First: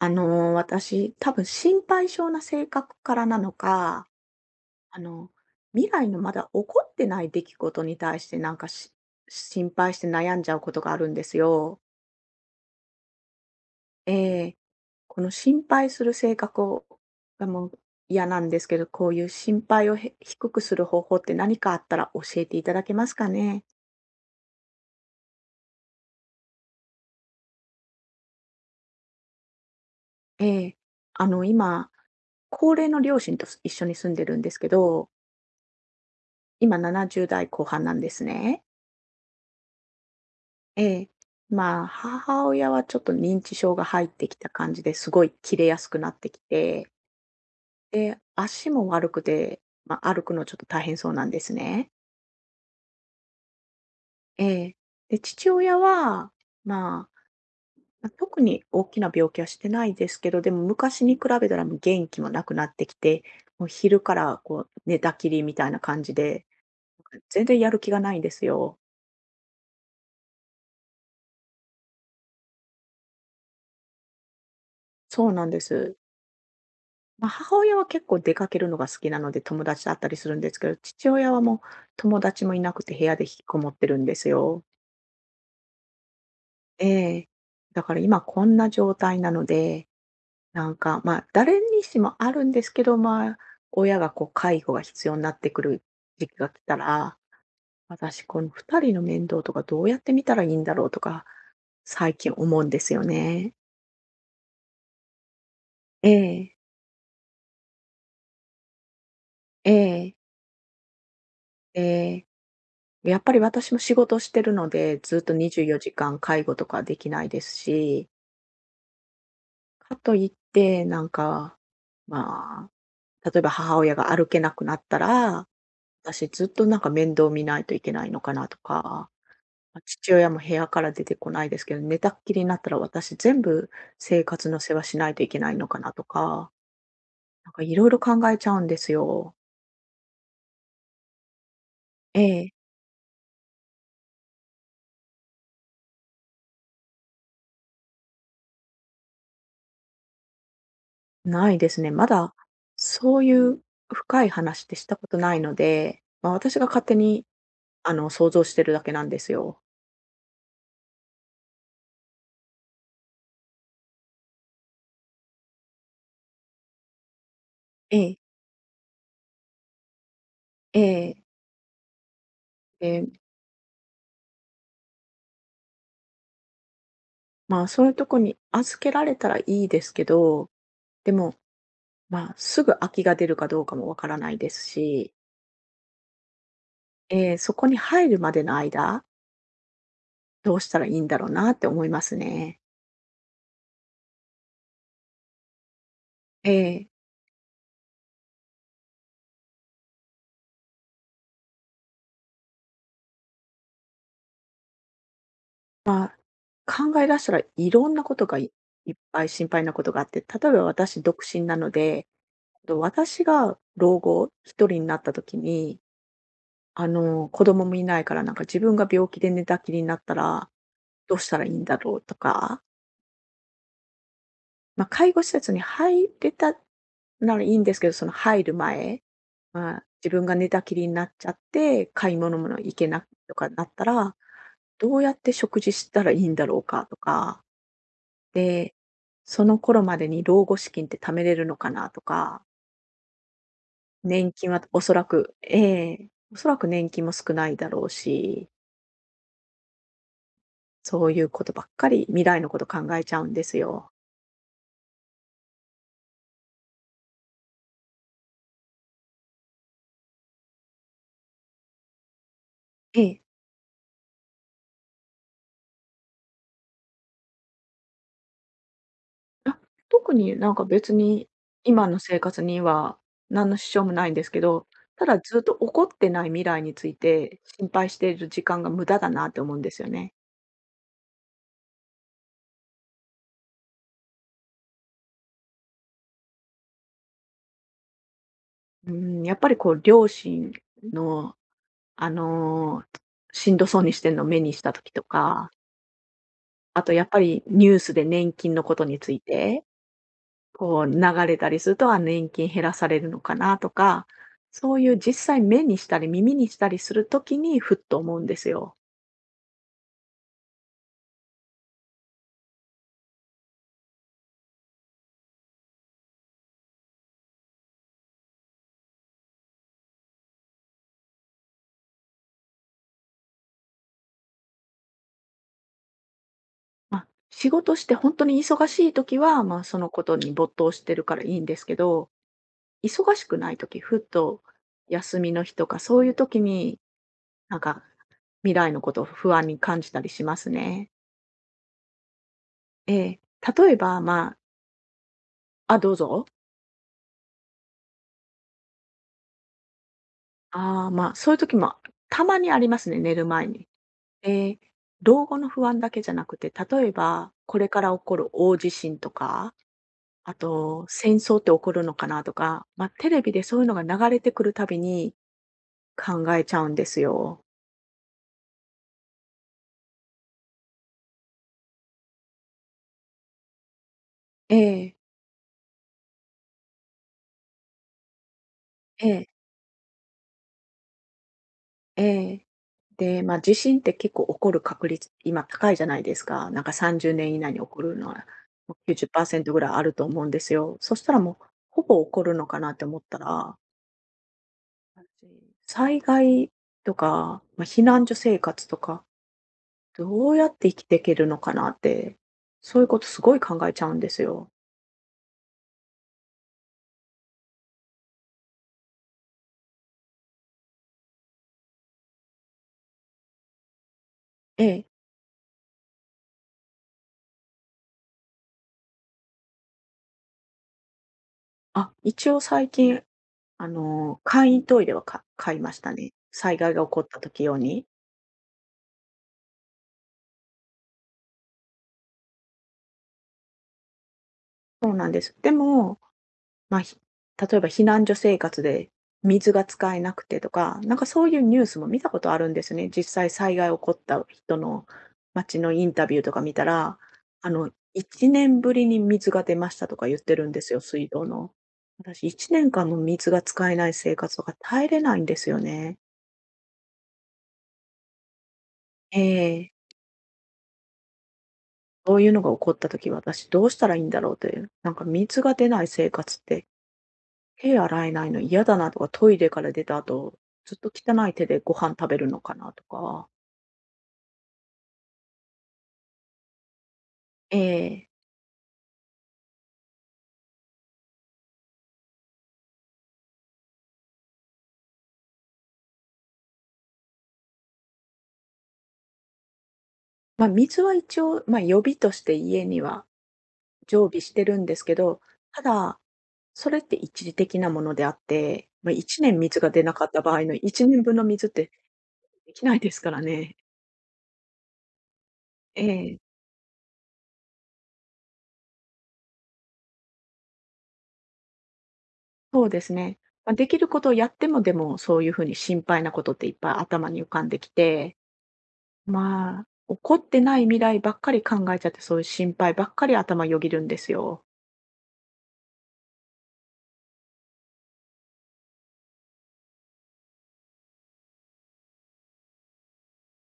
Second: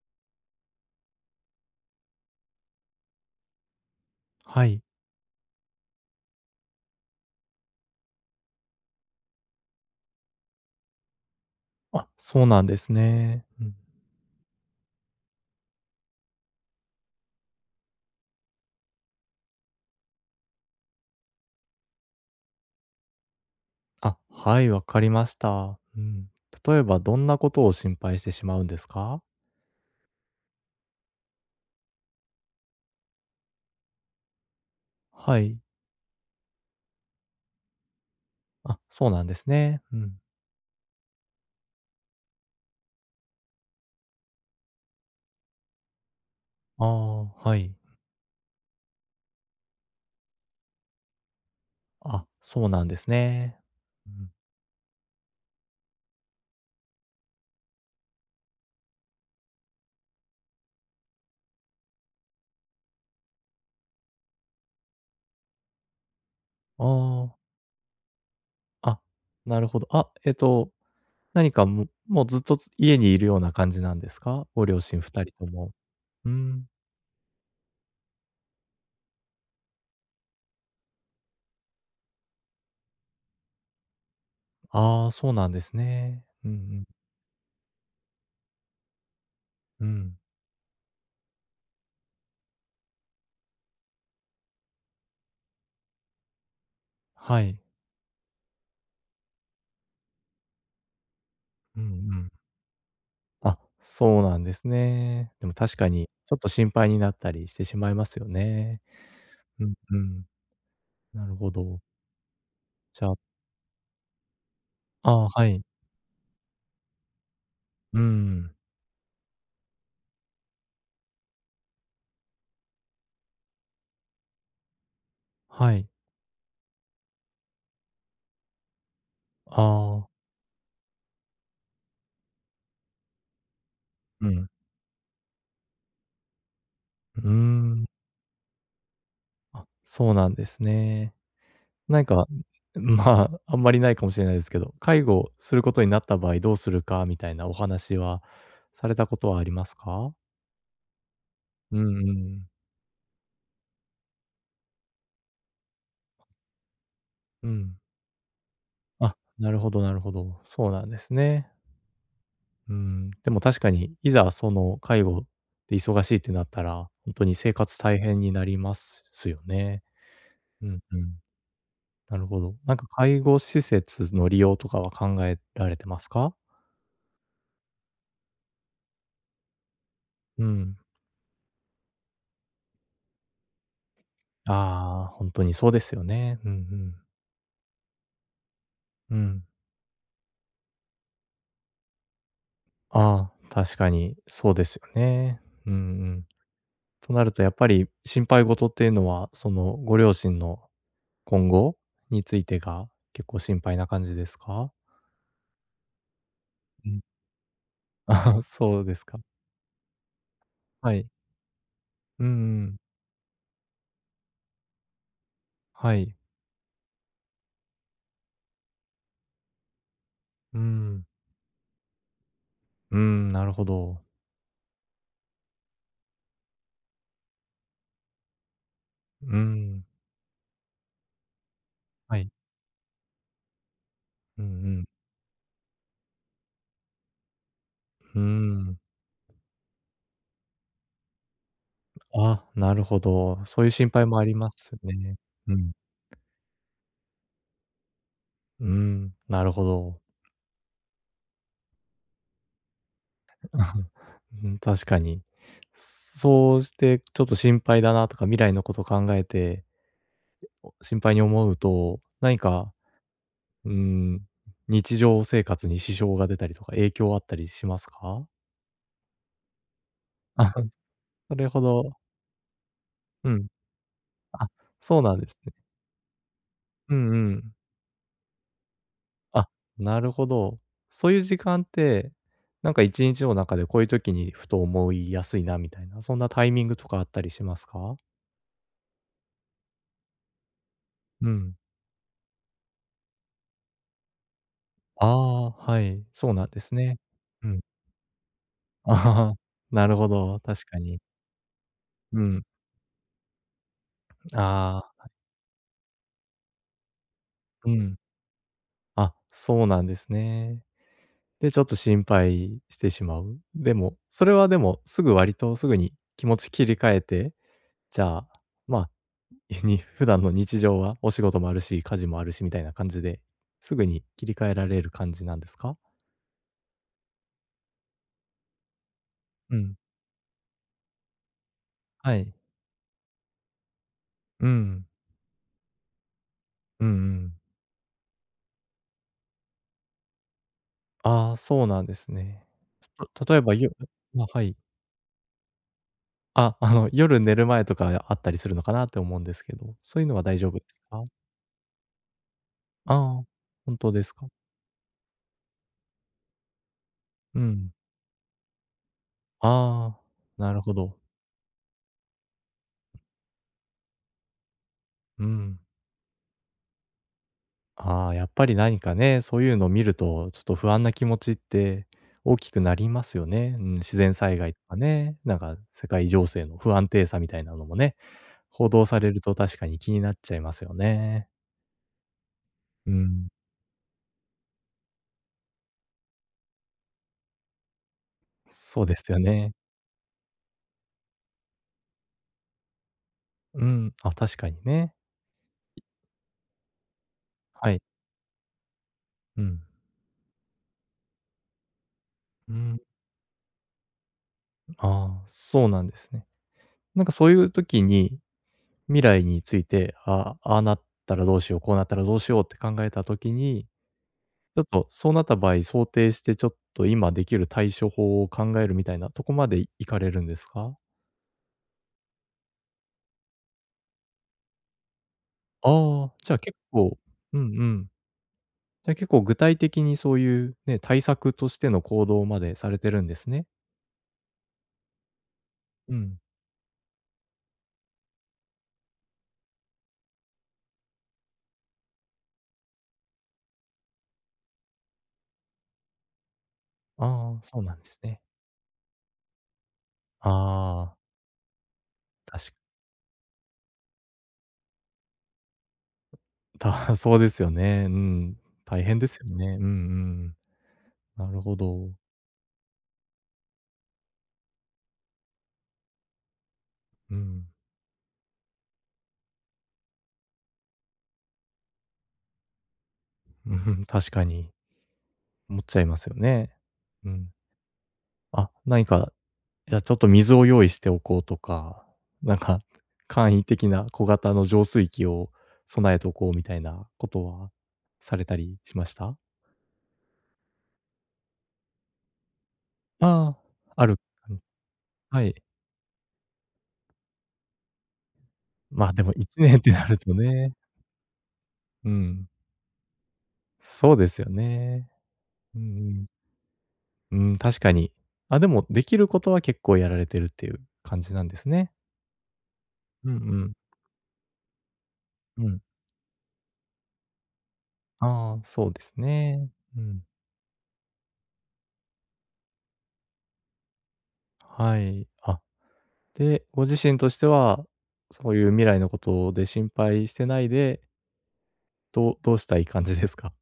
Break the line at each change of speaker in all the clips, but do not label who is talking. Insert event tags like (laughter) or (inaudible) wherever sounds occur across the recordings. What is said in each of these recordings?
私、多分心配性な性格からなのか、
はい。
あの、未来のまだ起こってない出来事に対してなんかし心配して悩んじゃうことがあるんですよ。
あ、そうなんですね。うん。
ええ。この心配する性格がもう嫌なんですけど、こういう心配を低くする方法って何かあったら教えていただけますかね？
あ、はい、わかりました。うん。例えばどんなことを心配してしまうんですか？
ええ。今、高齢の両親と一緒に住んでるんですけど、
はい。
今70代後半なんですね。
あ、そうなんですね。うん。
ええ。まあ、母親はちょっと認知症が入ってきた感じですごいキレやすくなってき
あ
て、
あ、はい。
で、足も悪くて、まあ、歩くのちょっと大変そうなんですね。
あ、そうなんですね。うん。
ええ。で、父親は、まあ、特に大きな病気はしてないですけど、でも昔に比べたらもう元気もなくなってきて、もう昼からこう寝たきりみたいな感じで、
あ
全然やる気がないんですよ。
あ、あ、なるほど。あ、何かももうずっと家にいるような感じなんですか？ご両親2
そう
人
な
と
んで
も。
す。
うん。
まあ、母親は結構出かけるのが好きなので、友達だったりするんですけど、父親はもう友達もいなくて部屋で引きこもってるんですよ。
ああ、そうなんですね。うんうん。
ええ。だから今こんな状態なの
う
で、
ん。
なんか、ま、誰にしもあるんですけど、ま、親がこう介護が必要になってくる時期が来たら、
はい。
私この2人の面倒とかどうやって見たらいいんだろうとか、
うんう
最
ん。
近思うんですよね。
あ、そうなんですね。でも確かに、
え
ちょっと
え、
心配になったりしてしまいますよね。う
え
んう
え、
ん。なるほ
え
ど。
え。
じゃあ、
やっぱり私も仕事をしてるので、
あ
ずっ
あ、
と
はい。
24時間介護とかできないです
う
し、
ん。
かといってなんか、まあ、例えば母親が歩けなくなったら、
はい。
私ずっとなんか面倒見ないといけないのかなとか、
あ
ま、
あ、
父親も部屋から出てこないですけど、寝たっきりになったら私全部生
うん。
活の世話しないといけないのかなとか、
うー
なんかい
ん。
ろいろ考えちゃうんですよ。
あ、そうなんですね。なん
え
か、
え、
(laughs) まあ、あんまりないかもしれないですけど、介護をすることになった場合どうするかみたいなお話はされたことはありますか？
ないで
う
すね。
ん
ま
う
だ、
ん。
そういう深い話ってしたことないので、まあ、私が勝手に
うん。
想像してるだけなん
あ、
です
なる
よ。
ほどなるほど。そうなんですね。うん、でも確かに、いざその介護で忙しいってなったら、本当に生活大
ええ、
変になりますよね。うん
え
う
え。
ん。なるほど。なんか介
え
護施設の利用とかは考えられてますか？
まあ、そういうとこに預けられたらいいですけ
う
ど、
ん。
でも、まあ、すぐ空きが出るかどうかもわからないです
あ
し、
あ、本当にそうですよね。うんうん。
ええ、そこに入るまでの間、
うん。
どうしたらいいんだろうなって思いますね。
ああ、確かにそうですよね。うんうん。
ええ。
となるとやっぱり心配事っていうのは、そのご両親の今後についてが結構心配な感じですか？
まあ、
う
考
ん
え出したらいろんな
(laughs)、
ことが
あ、
い
そう
いっ
ですか。
ぱい心配なことがあって、例えば
は
私
い。
独身なので、
うんうん。
と私が老後一人になった時に
はい。
子供もいないから、なんか自分が病気で寝たきりになったら、
うん。
どうしたらいいんだろうとか、
うん、なるほど。
まあ、介護施設に入れたならいいんですけど、その入る前、
う
まあ、
ん。
自分が寝たきりになっちゃって、買い
はい。
物も行けなくとかなったら、
うんうん。
どうやって食事したらいいんだろうかとか、
うー
で、
ん。
その頃までに老後資金って貯めれるのかなと
あ、
か、
なるほど、うん、はい、うん、うん、うん、あ、なるほど、そういう心配もあ
年
り
金
ま
は
す
おそら
ね。
く
うん。
ええ、おそらく年金も少ないだろうし、
うん、なるほど。
そういうことばっかり、未来のこと考えちゃうんですよ。
(laughs) うん、確かに。そうしてちょっと心配だなとか、未来のこと考えて、心配に思うと、何か、
ええ。
うん、日常生活に支障が出たりとか、影響あったりしますか？
あ、特にな
あ、
んか別に、
それほ
今
ど、
の生活には
うん。
何の支障もないんですけ
あ、
ど、
そう
た
なん
だ
です
ずっ
ね。
と起こってない未来につ
う
い
んう
て
ん。
心配している時間が無駄だなって
あ、
思うんですよ
なる
ね。
ほど。そういう時間って、なんか1日の中でこういう時にふと思いやすいなみたいな、そんなタイミングとかあったりしますか？
うーん、やっぱりこう両親
う
の、
ん。
あの、しんどそうにしてんのを目にした時と
ああ、
か、
はい、そうなんです
あと
ね。
やっぱり
うん。
ニュースで年金のこと
(laughs)
につい
ああ、
て
なるほど、確か
こう
に。
流れたりすると、あ、
う
年
ん。
金減らされるのかなとか、そう
あ
いう
あ、
実際目にしたり耳にしたりするときに
う
ふっ
ん。
と思うんですよ。
あ、そうなんですね。で、ちょっと心配してしまう。でも、それはでもすぐ、割とすぐに気持ち切り替えて、じゃあ、まあに普段の日常は、お仕事もあるし、家事もあるしみたいな感じで、すぐに切り替えられる感じなんですか？
まあ、仕事して本当に忙しいときは、
う
まあ、
ん、
そのことに没頭してるからいいんですけど、
はい。
忙しくないとき、ふっと
うん、
休みの日とかそういうときに、
うんうん。
なんか未来のことを不安に感じたりしますね。
ああ、そうなんですね。
ええ。
例えば、
例えば、ま
はい。
あ、あ、どうぞ。
あ、あの、夜寝る前とかあったりするのかなって思うんですけど、そういうのは大丈夫です
ああ、
か？
まあ、そういう時もたまにありますね、寝
ああ、
る前に。
本当ですか？
ええ、老後の不安だけじゃなくて、例えば、
う
これ
ん。
から起こる大地震とか、
ああ、
あ
なるほ
と、
ど。
戦争って起こるのかなとか、まあ、テレビでそういうのが流れてくるたびに
うん。
考えちゃうんですよ。
ああ、やっぱり何かね、そういうのを見ると、ちょっと不安な気持ちって大きくなりますよね。うん、自然災害
え
とか
え、
ね、なんか世界情勢の不安定さみたいなのもね、報道さ
え
れる
え、
と確かに気になっちゃいますよね。
ええ。
う
で、
ん、
まあ、地震って結構起こる確率、今高いじゃないですか。なんか30年以内に起こるのは、もう
そうですよ
90%
ね。
ぐらいあると思うんですよ。そしたらもう、ほぼ起こるのかなって思ったら、
うん、あ、確かにね。
災害とか、まあ、
は
避
い。
難所生活とか
うん。
どうやって生きていけるのかなって、
う
そ
ん、
ういうことすごい考えちゃうんですよ。
ああ、そうなんですね。なんかそういう時に、未来について、ああ、ああなったらどうしよう、こうなったらどうしようって考えた時に、ちょ
え
っ
え。
とそうなった場合、想定してちょっと今できる対処法を考えるみたいなとこまで行かれるんですか？
あ、一応最近、簡易トイレは買いました
あ
ね。
あ、じゃあ
災
結
害が起
構、
こった
うん
時
う
用に。
ん。じゃあ結構具体的にそういうね、対策としての行動までされてるんですね。
そうなんです。で
う
も、
ん。
まあ、例えば避難所生活で水が使えなくてとか、なんかそういうニュースも見たことあるんですね。実際災害起こった人の町のインタビューとか見たら、
ああ、
あ
そう
の、
なんですね。
1年ぶりに水が出ましたとか言ってるんですよ、
ああ、
水道の。私
確
1年
か
間も水が使えない生活とか耐えれないんですよね。
た (laughs) そうですよね。うん。大変です
え
よね。うんう
え。
ん。なるほど。
そういうのが起こった時、私どうしたらいいんだろうという、なんか水が出ない生活って
うん。
手洗えないの嫌だなとか、トイレから出た後、ずっと汚い手でご飯食べるのかなとか、
うん、確かに、思っちゃいますよね。うん。
ええ、
あ、何か、じゃあちょっと水を用意しておこうとか、なんか、簡易的な小型の浄水器を備えておこうみたいなことはされたりしました？
まあ、水は一応、まあ、予備として家には
ああ、ある
常備し
感じ、
てるんですけど、
はい。
ただ、それって一時的なものであって、
ま
まあ、
あ、でも
1
1
年
年
水
っ
が
て
出
な
な
る
かっ
と
た場合
ね、
の1年分の水って
うん、
できないですからね。
そうですよね。うんう
え
ん。
え、
うん、確かに。あ、でもできることは結構やられてるっていう感じなんですね。
そうです
うんう
ね。ま
ん、
あ、できることをやっても、でもそういう風
う
に
ん。
心配なことっていっぱい頭に浮かんできて、
ああ、そうですね。
まあ、
うん。
怒ってない未来ばっかり考えちゃって、そういう心配ばっかり頭よぎるんですよ。
はい。あ、で、ご自身としては、そういう未来のことで心配してないで、どうしたい感じですか？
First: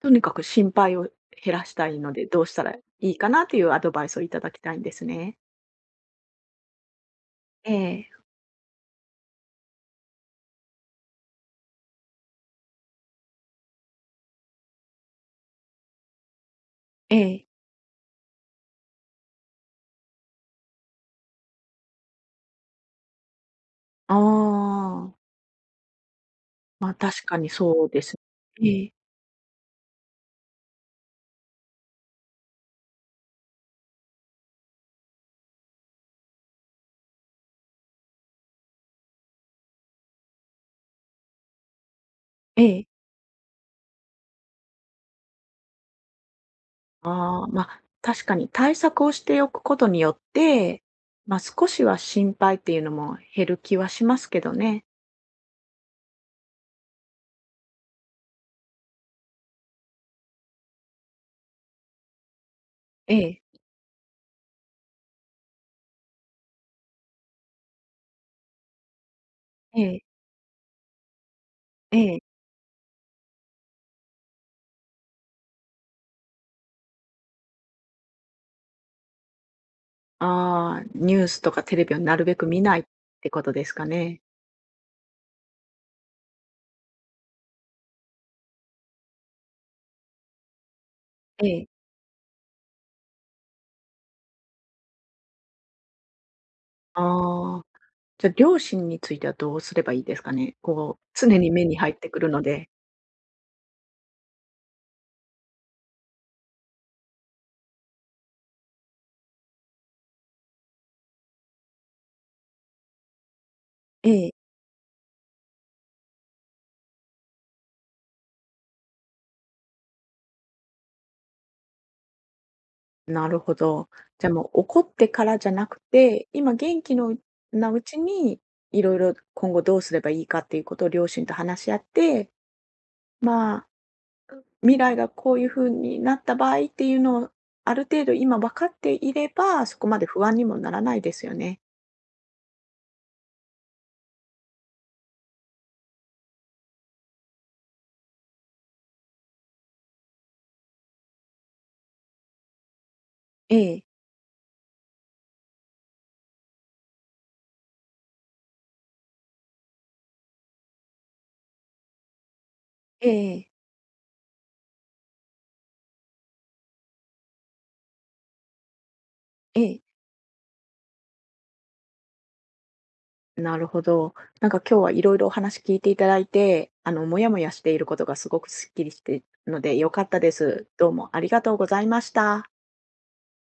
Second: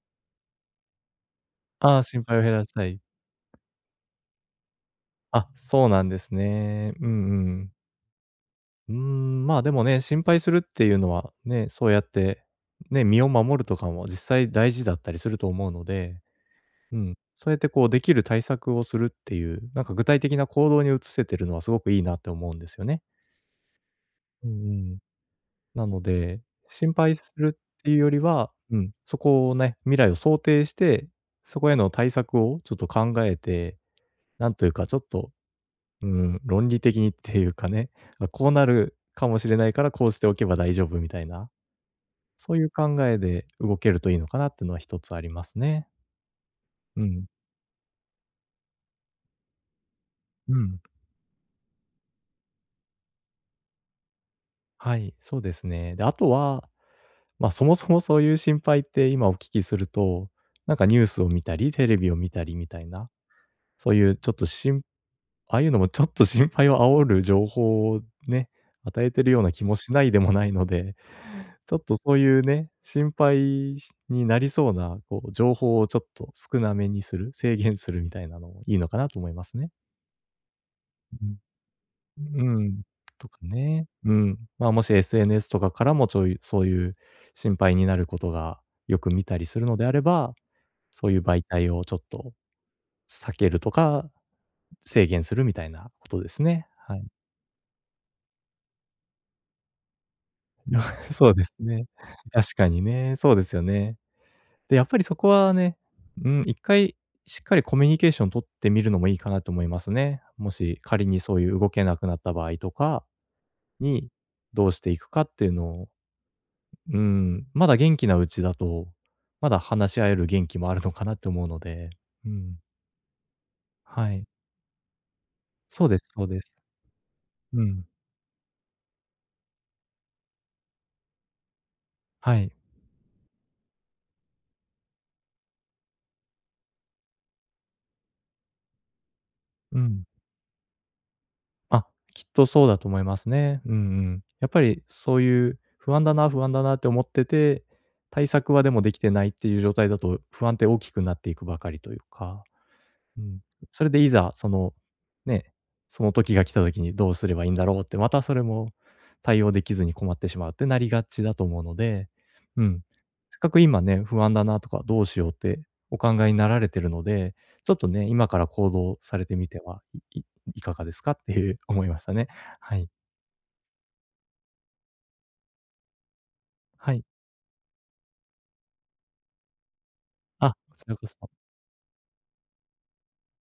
とにかく心配を減らし
(laughs)
た
あ
い
あ、
の
心
で、
配
ど
を
う
減
した
ら
ら
し
い
たい。
いかなというアドバイスをいただきたいんですね。
あ、そうなんですね。うんう
え
ん。
え、
うーん、まあ、でもね、心配するっていうのは、ね、そうやって、ね、身を守るとかも実際大事だったりすると思うので、うん、
ええ。
そうやってこうできる対策をするっていう、なんか具体的な行動に移せてるのはすごくいいなって思うんですよね。
あ
うんうん。
あ、
なので、
ま
心
あ、
配
確
す
かに
るっ
そう
ていう
で
よ
す。
りは、う
え
ん、
え、
そこをね、未来を想定して、そこへの対策をちょっと考えて、なんというかちょっと、うん、論理的にっていうかね、あ、こうなるかもしれないから、こうしておけば大丈夫みたいな、そう
え
いう考
え。
えで動けるといいのかなっていうのは一つありますね。うん。
ああ、まあ、確かに対策をしておくことによっ
うん。
て、まあ、少しは心配っていうのも減る気はしますけどね。
はい、そうですね。で、あとは、ま、そもそもそういう心配って今お聞きすると、なんかニュースを見たり、テレビを見たりみたいな、
ええ、
そういうちょっと、ああいうのもちょっと心配を煽る情報をね、与えてるような気も
え
しない
え、
でもないので、ちょっと
え
そう
え。
いうね、心配しになりそうな、こう、情報をちょっと少なめにする、制限するみたいなのもいいのかなと思いますね。
ああ、ニュ
う
ー
ん。
スとかテレビをなるべく
う
見ない
ん。
っ
と
て
か
ことですか
ね。う
ね。
ん。まあ、もし SNS とかからもちょいそういう心配になることがよく見たりするのであれば、そういう媒
ええ。
体をちょっと避けるとか、制限するみたいなことですね。はい。
ああ、じゃ、両親についてはどうすればいいですかね？こう、
(laughs) そう
常
で
に
す
目に
ね。
入ってくるの
確か
で。
にね、そうですよね。で、やっぱりそこはね、うん、一回しっかりコミュニケーション取ってみるのもいいかなと思いますね。もし仮にそういう動けなくなった場合とかに、
ええ。
どうしていくかっていうのを、うん、まだ元気なうちだと、まだ話し合える元気もあるのかなって思うので、うん、
なるほど。
はい。
じゃ、もう怒ってからじゃなく
そうですそ
て、
うです。
今元気の
う
なう
ん、
ちに、いろいろ今後どうすればいいかっていうことを両親と話し合って、
はい。
まあ、未来がこういう風になった場合っていうのを、ある程度今分かっていれば、
う
そこま
ん。
で不安にもならないですよね。
あ、きっとそうだと思いますね。うんうん。やっぱりそういう不安だな、不安だなって思ってて、対策はでもできてないっていう状態だと、不安って大きくなっていくばかりというか。うん。
え
そ
え、
れでいざ、その、ね、その時が来た時にどうすればいいんだろうって、またそれも対応できずに困ってしまうってなりがちだと思うので、うん。
えええ
せっ
え。
かく今ね、不安だなとか、どうしようってお考えになられてるので、ちょっとね、今から行動されてみ
え
て
え、
はいいいかがですかっていう思いましたね。はい。
なるほど。なんか今日はいろいろお話聞いていただいて、
はい。
もやもやしていることがすごくすっきりしているので良かったで
あ、
す。
こち
どう
らこ
もあり
そ。
がとうございました。